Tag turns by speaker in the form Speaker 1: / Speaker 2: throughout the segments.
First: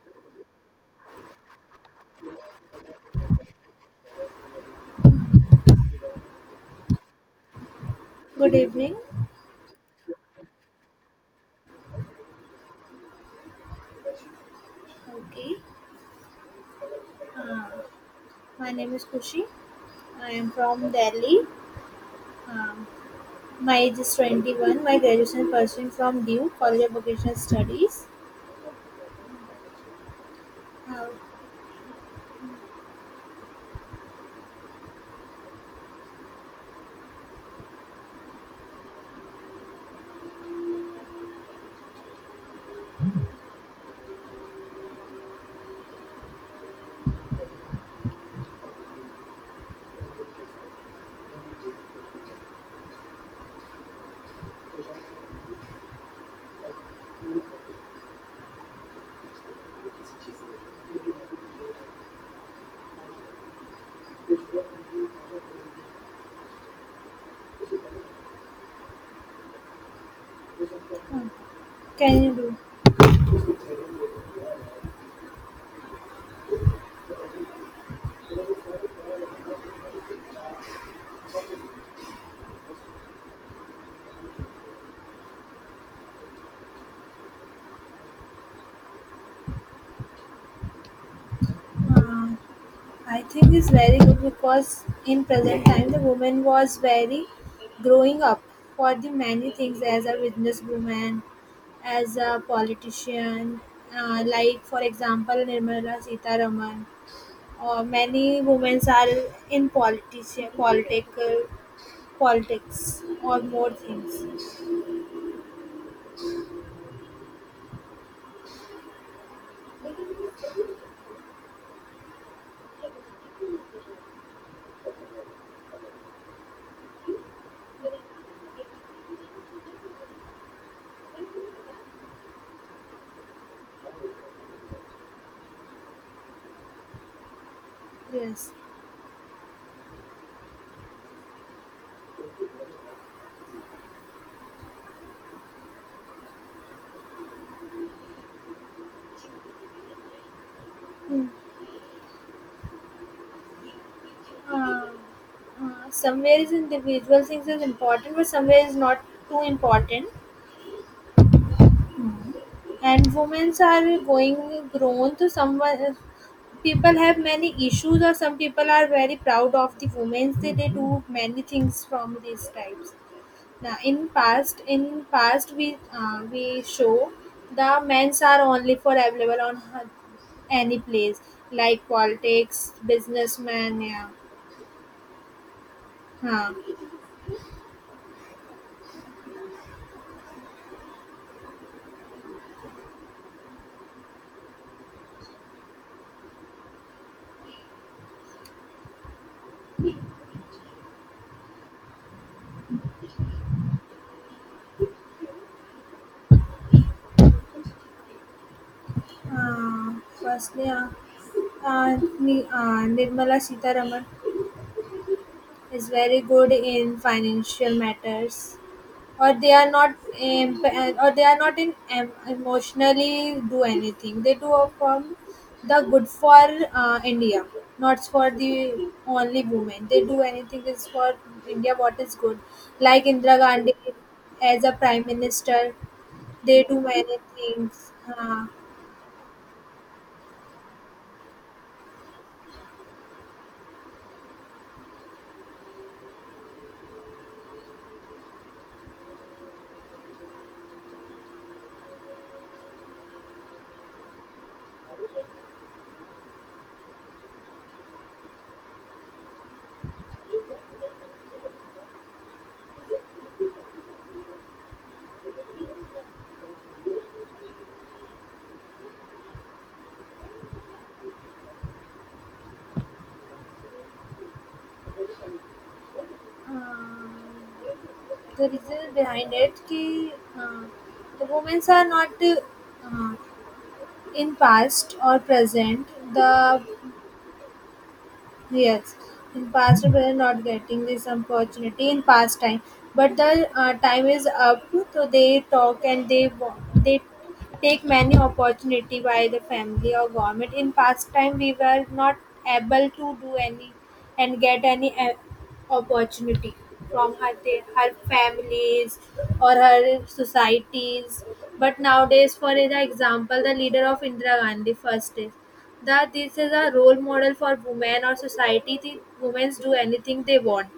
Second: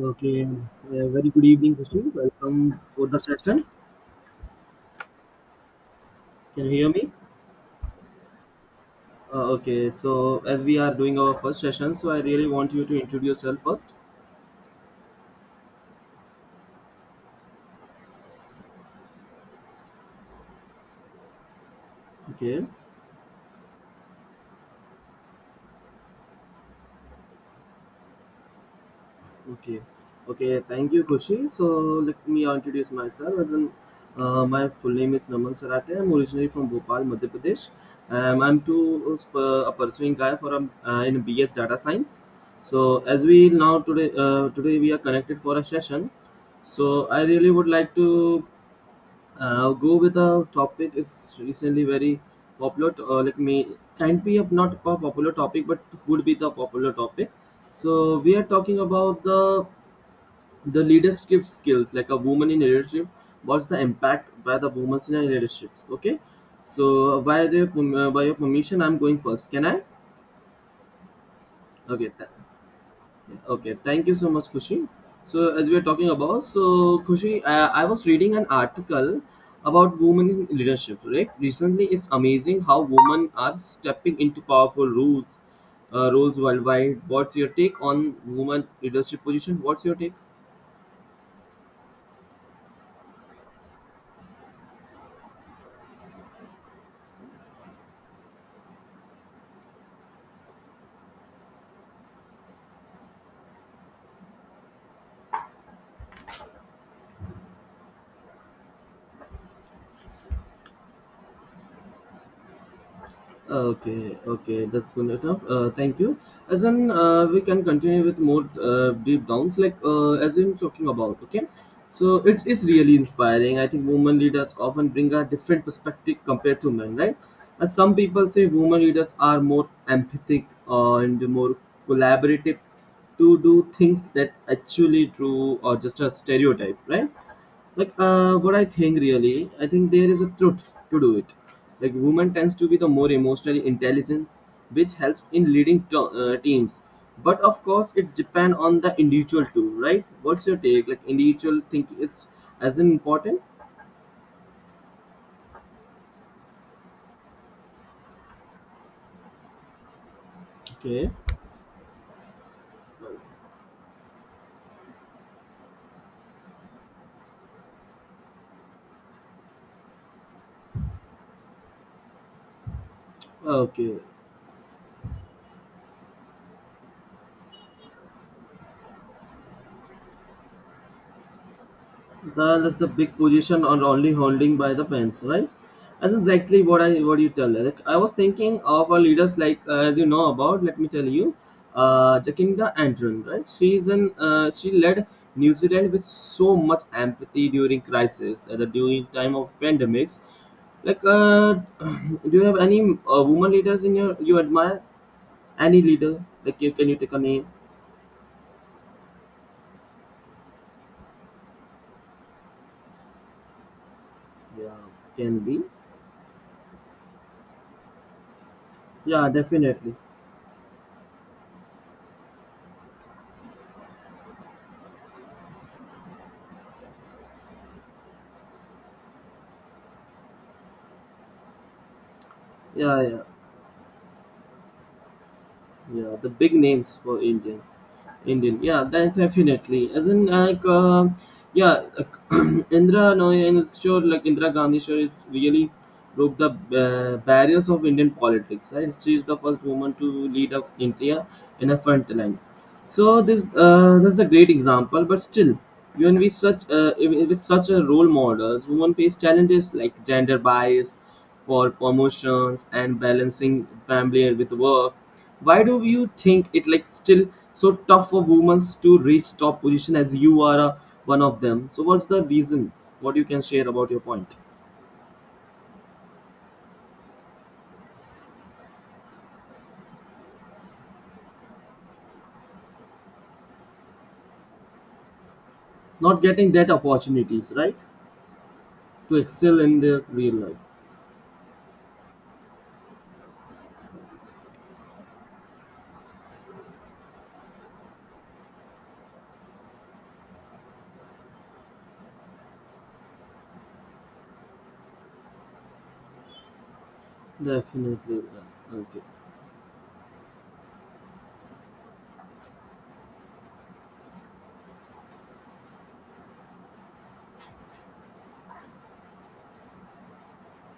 Speaker 1: Okay, very good evening, Kushi. Welcome for the session. Can you hear me?
Speaker 2: Good evening.
Speaker 1: Okay, so as we are doing our first session, so I really want you to introduce yourself first.
Speaker 2: Okay. Uh, my name is Kushi. I am from Delhi.
Speaker 1: Okay,
Speaker 2: Um, my age is 21. My graduation pursuing from DU College of Vocational Studies.
Speaker 1: okay, okay. Thank you,
Speaker 2: How
Speaker 1: Kushi. So let me introduce myself. As in, my full name is Naman Sarate. I'm originally from Bhopal, Madhya Pradesh. I'm to a pursuing guy for in BS Data Science. So as we now today we are connected for a session. So I really would like to go with a topic is recently very popular. To, like me, can't be a not a popular topic, but could be the popular topic. So we are talking about the leadership skills, like a woman in leadership. What's the impact by the women in leaderships? Okay, so by the by your permission, I'm going first. Can I?
Speaker 2: um,
Speaker 1: Okay,
Speaker 2: can you do?
Speaker 1: okay, thank you so much, Kushi. So, as we are talking about, so Kushi, I was reading an article about women in leadership. Right, recently it's amazing how women are stepping into powerful roles worldwide. What's your take on women leadership position? What's your take?
Speaker 2: Uh, I think it's very good because in present time the woman was very growing up for the many things as a businesswoman, as a politician, like for example Nirmala Sita Raman. Many women are in political politics or more
Speaker 1: Okay,
Speaker 2: things.
Speaker 1: okay, that's good enough. Thank you. As in, we can continue with more deep downs, like as in talking about. Okay, so it is really inspiring. I think women leaders often bring a different perspective compared to men, right? As some people say, women leaders are more empathic and more collaborative to do things that's actually true or just a stereotype, right? Like,
Speaker 2: Yes.
Speaker 1: what I think really I think there is a truth to do it. Like, women tends to be the more emotionally intelligent, which helps in leading teams. But of course it's depend on the individual too, right? What's your take? Like, individual think is as important.
Speaker 2: Uh, Somewhere is individual things is important, but somewhere is not too important.
Speaker 1: Okay,
Speaker 2: And women are going grown to someone. People have many issues, or some people are very proud of the women. They do many things from these types. Now,
Speaker 1: okay.
Speaker 2: in past we show the men's are only for available on any place like politics,
Speaker 1: That's the big position
Speaker 2: businessman,
Speaker 1: or
Speaker 2: yeah,
Speaker 1: only holding by the pens, right? That's
Speaker 2: huh.
Speaker 1: exactly what I what you tell. Like, I was thinking of our leaders, like, as you know about. Let me tell you, Jacinda Ardern, right? She led New Zealand with so much empathy during crisis, during time of pandemics. Like, do you have any woman leaders in your you admire? Any leader? Like, can you take a name?
Speaker 2: uh, Firstly, Nirmala Sitaraman
Speaker 1: Yeah, can be.
Speaker 2: is very good in financial matters,
Speaker 1: Yeah,
Speaker 2: or they are not
Speaker 1: definitely.
Speaker 2: or they are not in emotionally do anything. They do from the good for India, not for the only women. They do anything is for India what is good,
Speaker 1: Yeah,
Speaker 2: like
Speaker 1: yeah.
Speaker 2: Indira Gandhi as a prime minister.
Speaker 1: Yeah, the big
Speaker 2: They do
Speaker 1: names
Speaker 2: many
Speaker 1: for Indian,
Speaker 2: things. uh,
Speaker 1: Indian. Yeah, that definitely. As in, like, yeah, like, Indira no, and it's sure, like Indira Gandhi, sure is really broke the barriers of Indian politics. Right, she is the first woman to lead up India in a front line. So this is a great example. But still, even with such a role models, women face challenges like gender bias, for promotions and balancing family with work. Why do you think it like still so tough for women to reach top position, as you are one of them? So what's the reason? What you can share about your point?
Speaker 2: uh, the reason behind it ki, uh, the women are not, in past or present
Speaker 1: Not getting
Speaker 2: the.
Speaker 1: that opportunities, right?
Speaker 2: Yes,
Speaker 1: To
Speaker 2: in
Speaker 1: excel in
Speaker 2: past we
Speaker 1: their
Speaker 2: were
Speaker 1: real
Speaker 2: not
Speaker 1: life.
Speaker 2: getting this opportunity in past time, but the time is up, so they talk and they take many opportunity by the family or government. In past time, we were not able to do any and get any opportunity from her her
Speaker 1: Definitely. Yeah.
Speaker 2: families
Speaker 1: Okay.
Speaker 2: or her societies. But nowadays, for the example, the leader of Indira Gandhi first is. That this is a role model for women or society, the women do anything they want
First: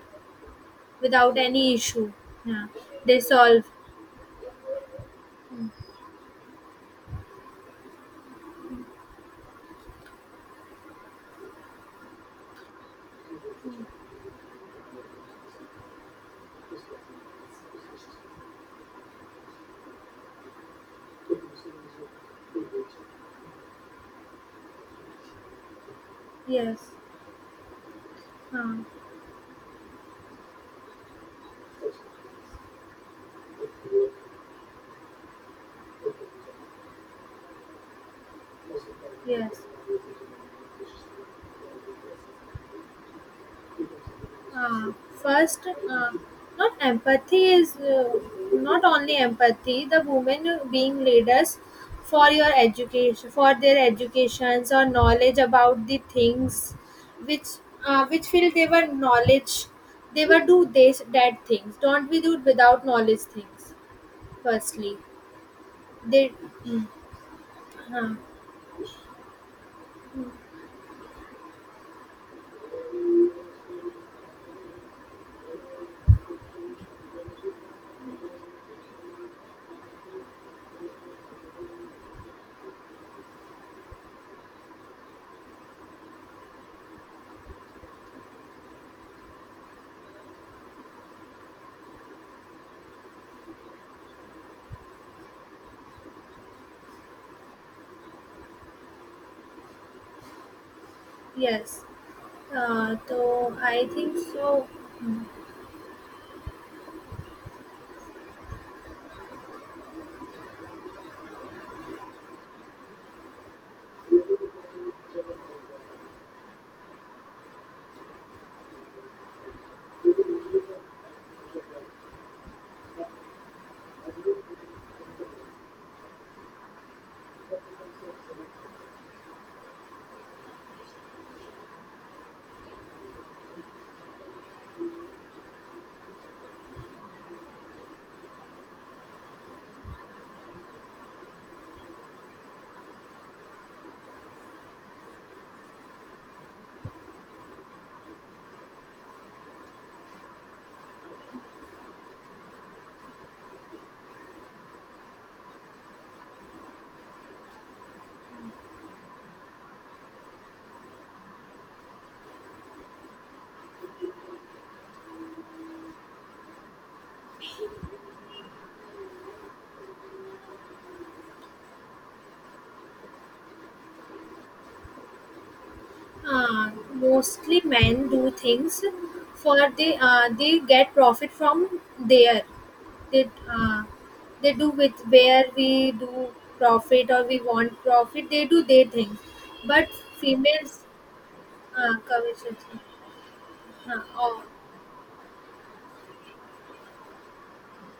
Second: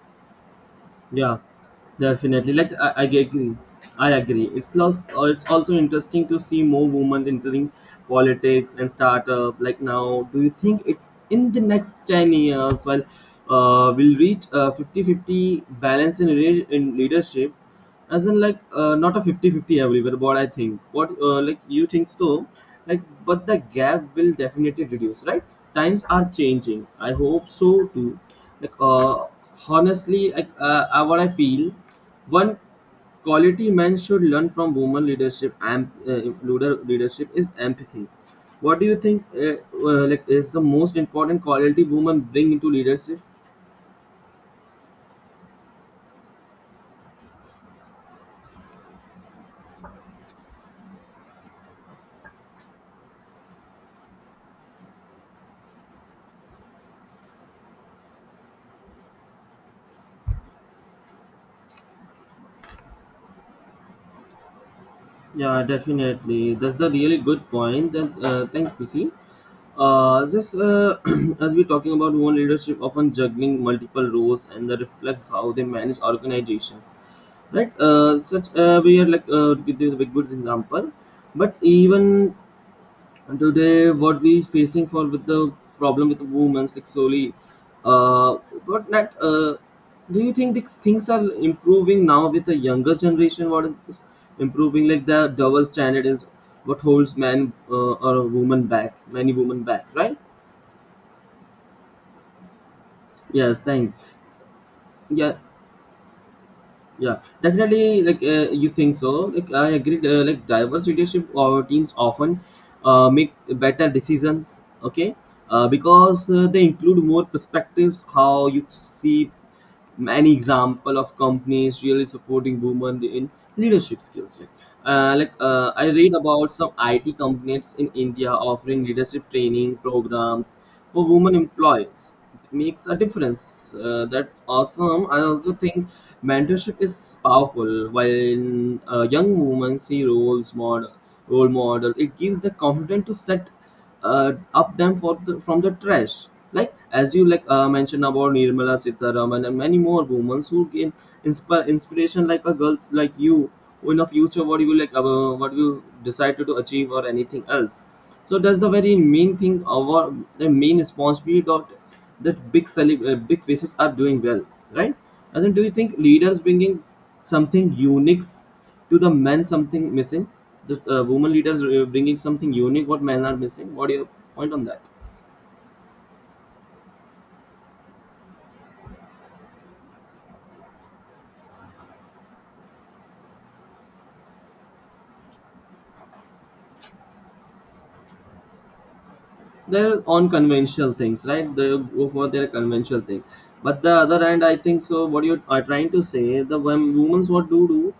Speaker 1: Yeah,
Speaker 2: without any issue.
Speaker 1: definitely.
Speaker 2: Yeah.
Speaker 1: Like, I
Speaker 2: They
Speaker 1: agree.
Speaker 2: solve.
Speaker 1: I agree. It's also interesting to see more women entering politics and startup. Like now, do you think it in the next 10 years, while we'll reach a 50-50 balance in leadership? As in, like, not a 50 50 everywhere, what I think what like you think so. Like, but the gap will definitely reduce, right? Times are
Speaker 2: Yes.
Speaker 1: changing. I hope so too.
Speaker 2: uh,
Speaker 1: Like, honestly like what I feel, one quality men should learn from women leadership and, leadership is empathy. What do you think,
Speaker 2: yes
Speaker 1: like, is the most important quality women bring into leadership?
Speaker 2: uh, First, not empathy is, not only empathy the women being leaders, for your education, for their educations or knowledge about the things which, which feel they were knowledge. They were do this that things don't be do without knowledge things, firstly.
Speaker 1: Yeah,
Speaker 2: They.
Speaker 1: definitely. That's
Speaker 2: Mm.
Speaker 1: the really good point. Then,
Speaker 2: Huh.
Speaker 1: thanks, Kisi. Just as we're talking about women leadership, often juggling multiple roles, and that reflects how they manage organizations. Right? Such we are, like, to give you a big good example, but even and today, what we facing for with the problem with the women's like solely, uh, but that do you think these things are improving now with the younger generation? What is improving like the double standard is what holds man or a woman back, many women back, right?
Speaker 2: Yes. So
Speaker 1: Yes,
Speaker 2: I
Speaker 1: thank.
Speaker 2: think so. Mm.
Speaker 1: Yeah, yeah, definitely. Like, you think so. Like, I agree. Like, diverse leadership or teams often make better decisions. Okay. Because they include more perspectives. How you see many example of companies really supporting women in leadership skills? Like, I read about some IT companies in India offering leadership training programs for women employees. It makes a difference. That's awesome. I also think mentorship is powerful while young women see role model. It gives the confidence to set up them for from the trash. Like, as you, like, mentioned about Nirmala Sitharaman and many more women who gain inspire inspiration, like a girls like you, who in the future what you decide to achieve or anything else. So that's the very main thing. Our the main responsibility, that big big faces are doing well, right? As in, do you think leaders bringing something unique to the men, something missing? This woman leaders bringing something unique, what men are missing, what do you point on that?
Speaker 2: Mostly men do things for they, they get profit from there. They uh, they do with where we do profit, or we want profit. They do their things, but
Speaker 1: They're on
Speaker 2: females
Speaker 1: conventional things, right? They go for their
Speaker 2: covet.
Speaker 1: conventional thing. But the
Speaker 2: Uh,
Speaker 1: other hand,
Speaker 2: oh,
Speaker 1: I think so, what you are trying to say, the women's, what do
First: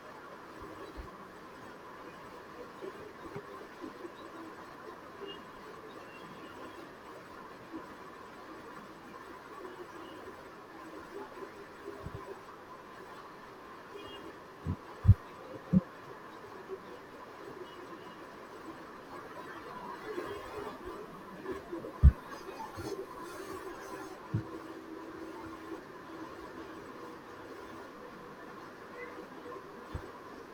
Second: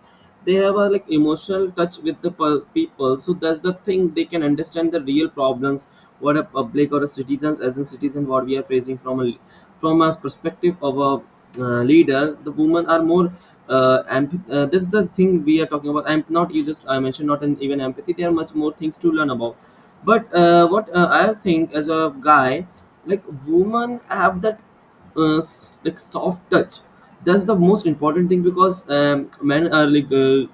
Speaker 1: they have? A like emotional touch with the people, so that's the thing, they can understand the real problems, what a public or a citizens, as a citizen, what we are facing, from a perspective of a leader. The women are more this is the thing we are talking about. I'm not, you just, I mentioned not in, even empathy there are much more things to learn about. But what I think as a guy, like, women have that like soft touch. That's the most important thing, because men are like, uh,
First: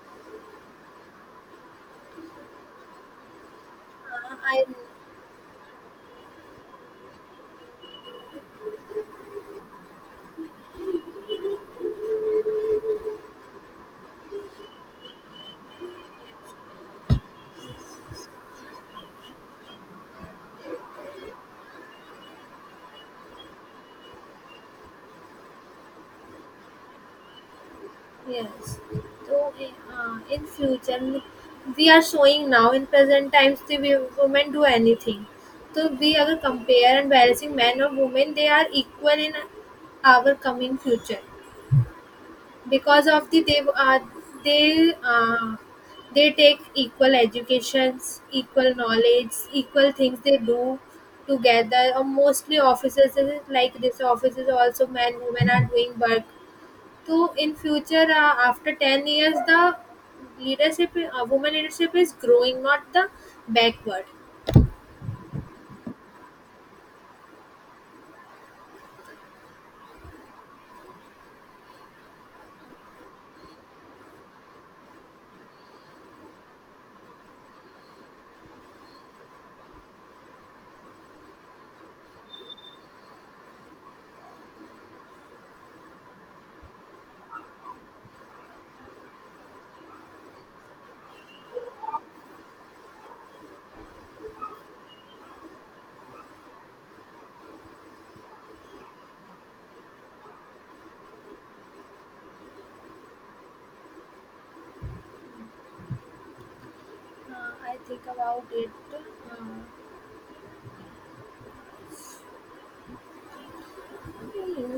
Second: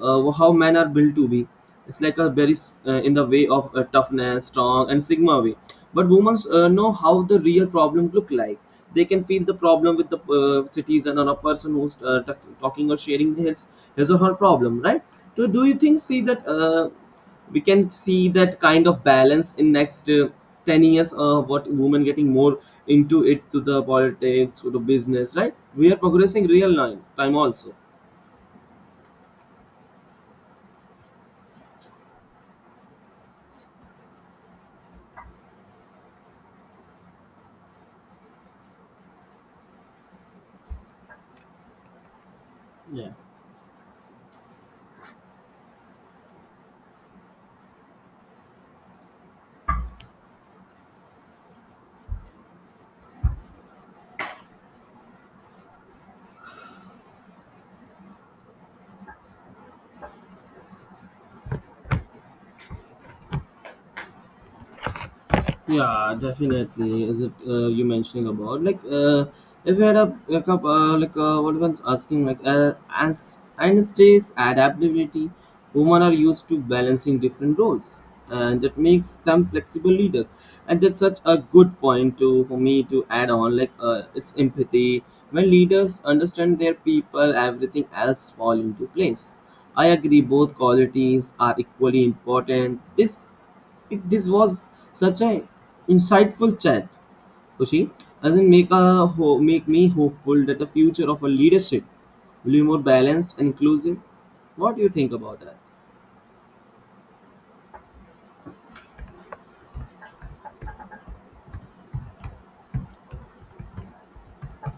Speaker 1: uh, how men are built to be. It's like a very in the way of toughness,
Speaker 2: I.
Speaker 1: strong, and sigma way. But women know how the real problem look like. They can feel the problem with the citizen or a person who's talking or sharing his or her problem, right? So, do you think see that? We can see that kind of balance in next 10 years, what women getting more into it, to the politics, to the business, right? We are progressing real time also.
Speaker 2: Yes. So in future, we are showing now in present times the women do anything. So we अगर compare and balancing men or women, they are equal in our coming future because of the they uh, they take equal educations, equal knowledge, equal things they do together. Or mostly offices is like this, offices also men women are doing work to. In future, after 10 years the leadership, women leadership is growing, not the backward.
Speaker 1: Yeah, definitely. Is it you mentioning about, like, if you had a like what one's asking, like, as Einstein's adaptability, women are used to balancing different roles, and that makes them flexible leaders. And that's such a good point to for me to add on. Like, it's empathy. When leaders understand their people, everything else fall into place. I agree, both qualities are equally important. This was such a insightful chat, Kushi. Doesn't make make me hopeful that the future of our leadership will be more balanced and inclusive. What do you think about that?
Speaker 2: I think about it,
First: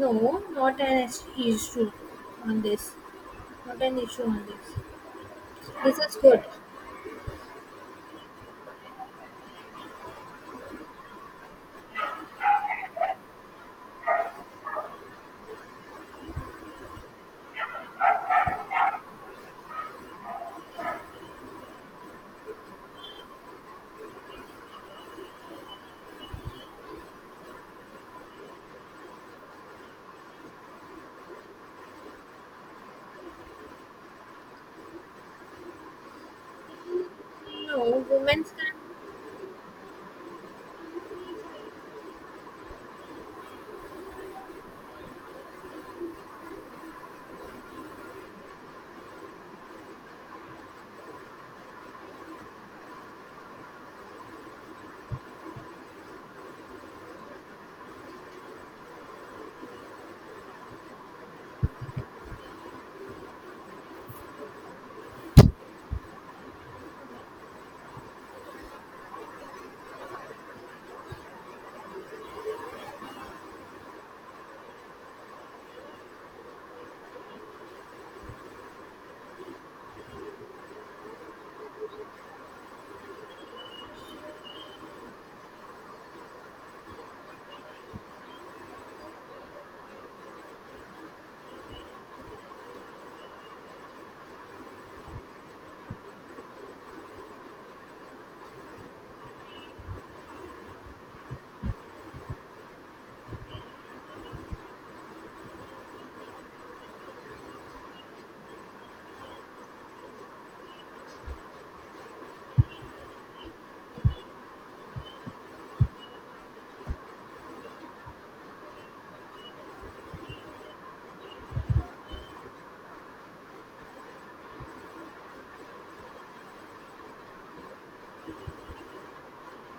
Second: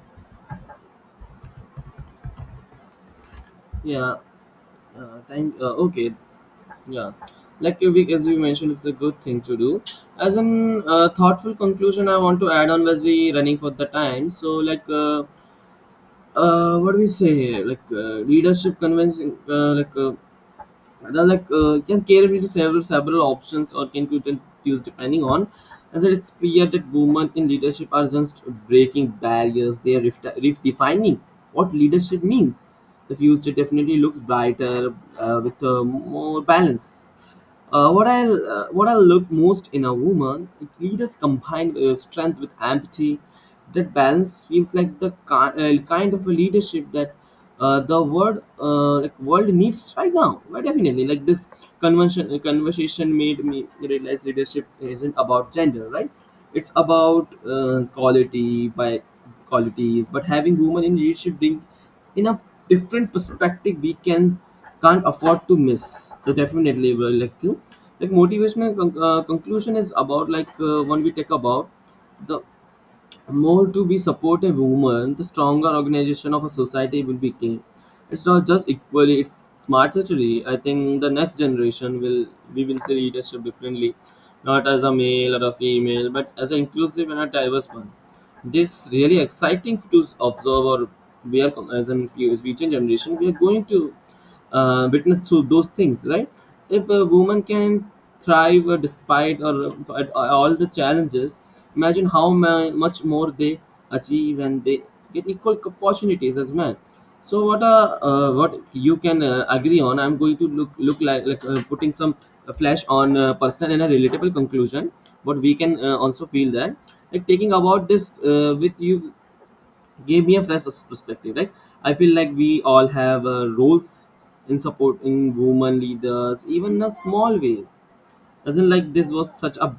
Speaker 2: no, not an issue on this. Not an
Speaker 1: Yeah.
Speaker 2: issue on this.
Speaker 1: Thank.
Speaker 2: This
Speaker 1: Okay.
Speaker 2: is good.
Speaker 1: Yeah. Like your week, as we mentioned, it's a good thing to do. As an thoughtful conclusion, I want to add on as we running for the time. So like. What do we say? Like, leadership convincing, like, Rather, like, can cater to several options or can quickly choose depending on. And so it's clear that women in leadership are just breaking barriers. They are redefining what leadership means. The future definitely looks brighter with more balance. Uh,
Speaker 2: No,
Speaker 1: what I
Speaker 2: women
Speaker 1: uh,
Speaker 2: can.
Speaker 1: what I look most in a woman, it leaders combined strength with empathy. That balance feels like the kind of a leadership that the world needs right now. But definitely, like this convention conversation made me realize leadership isn't about gender, right? It's about quality by qualities. But having women in leadership bring in a different perspective we can can't afford to miss. So definitely, well, like you, like motivational conclusion is about, like, when we talk about the more to be supportive woman, the stronger organization of a society will become. It's not just equally, it's smartly. I think the next generation will we will see leadership differently, not as a male or a female, but as an inclusive and a diverse one. This really exciting to observe, or we are, as in future generation we are going to witness through those things, right? If a woman can thrive despite or at all the challenges, imagine how much more they achieve, and they get equal opportunities as men. So what you can agree on. I'm going to look like, putting some flash on personal and a relatable conclusion. But we can also feel that, like, taking about this with you gave me a fresh perspective, right? I feel like we all have roles in supporting women leaders, even in a small ways. Doesn't, like, this was such a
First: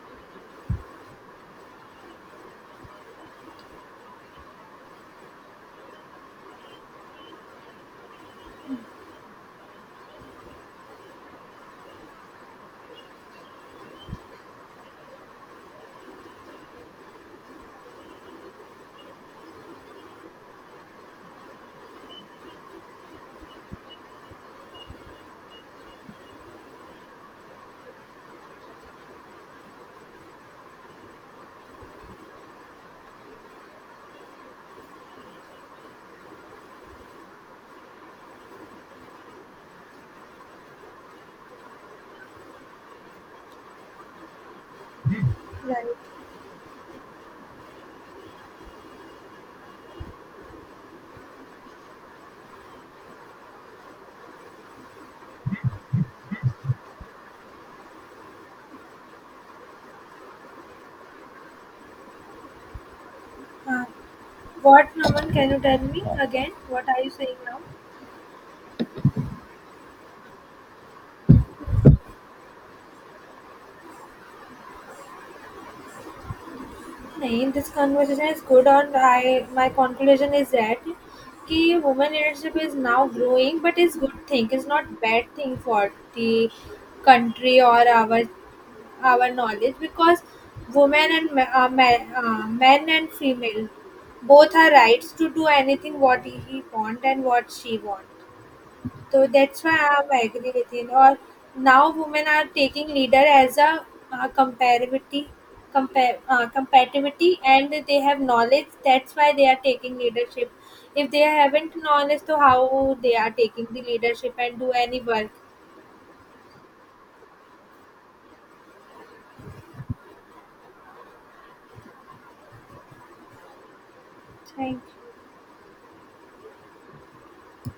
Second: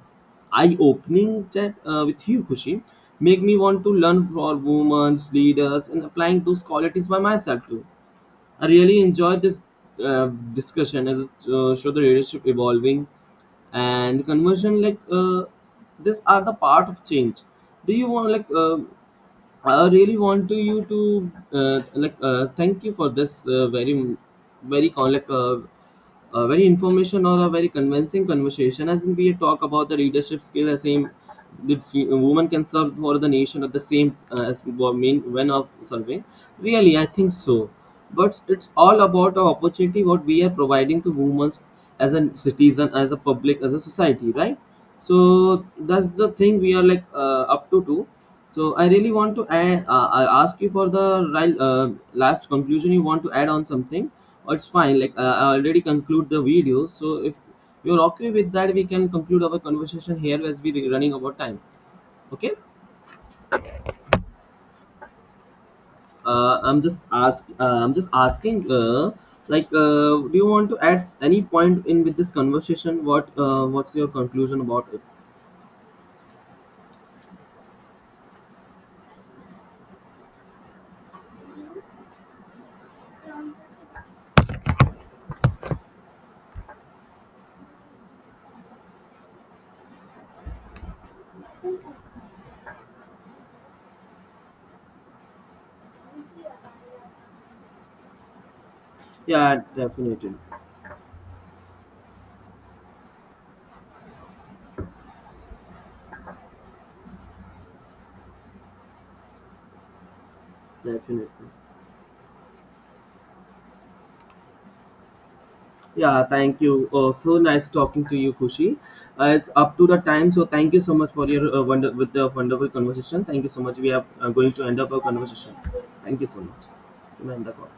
Speaker 1: eye-opening chat with you, Kushi. Make me want to learn for women's leaders and applying those qualities by myself too. I really enjoyed this uh, discussion, as it showed the leadership evolving and conversion, like, these are the part of change. Do you want, like, I really want to you to like, thank you for this very very con like very information or a very convincing conversation, as in we talk about the leadership skill as same, that women can serve for the nation at the same as main when of serving. Really, I think so. But it's all about the opportunity what we are providing to women, as a citizen, as a public, as a society, right? So that's
Speaker 2: Right.
Speaker 1: the thing we are, like, up to do. So I really want to add, I ask you for the last conclusion. You want to add on something, or it's fine. Like, I already conclude the video. So if you're okay with that, we can conclude our conversation here, as we're running over time. Okay.
Speaker 2: uh, what, Naman, can you tell me again
Speaker 1: I'm
Speaker 2: what are
Speaker 1: just
Speaker 2: you saying
Speaker 1: ask.
Speaker 2: now?
Speaker 1: I'm just asking. Like, do you want to add any point in with this conversation? What's your conclusion about it?
Speaker 2: No, this conversation is good, and I my conclusion is that, that woman leadership is now growing, but it's good thing. It's not bad thing for the country or our knowledge, because women and ah men and female both have rights to do anything what he want and what she want. So
Speaker 1: Yeah,
Speaker 2: that's why I
Speaker 1: definitely,
Speaker 2: agree with you. Or now women are taking leader as a comparativity, compare compatibility, and they have knowledge. That's why they are taking leadership. If they
Speaker 1: definitely.
Speaker 2: haven't knowledge, so how they are taking the leadership and do any work?
Speaker 1: Yeah, thank you. Oh, so nice talking to you, Kushi. It's up to the time, so thank you so much for your wonder with the wonderful conversation. Thank you so much. We are going to end
Speaker 2: Thank
Speaker 1: up our conversation. Thank you so much. You may end the call.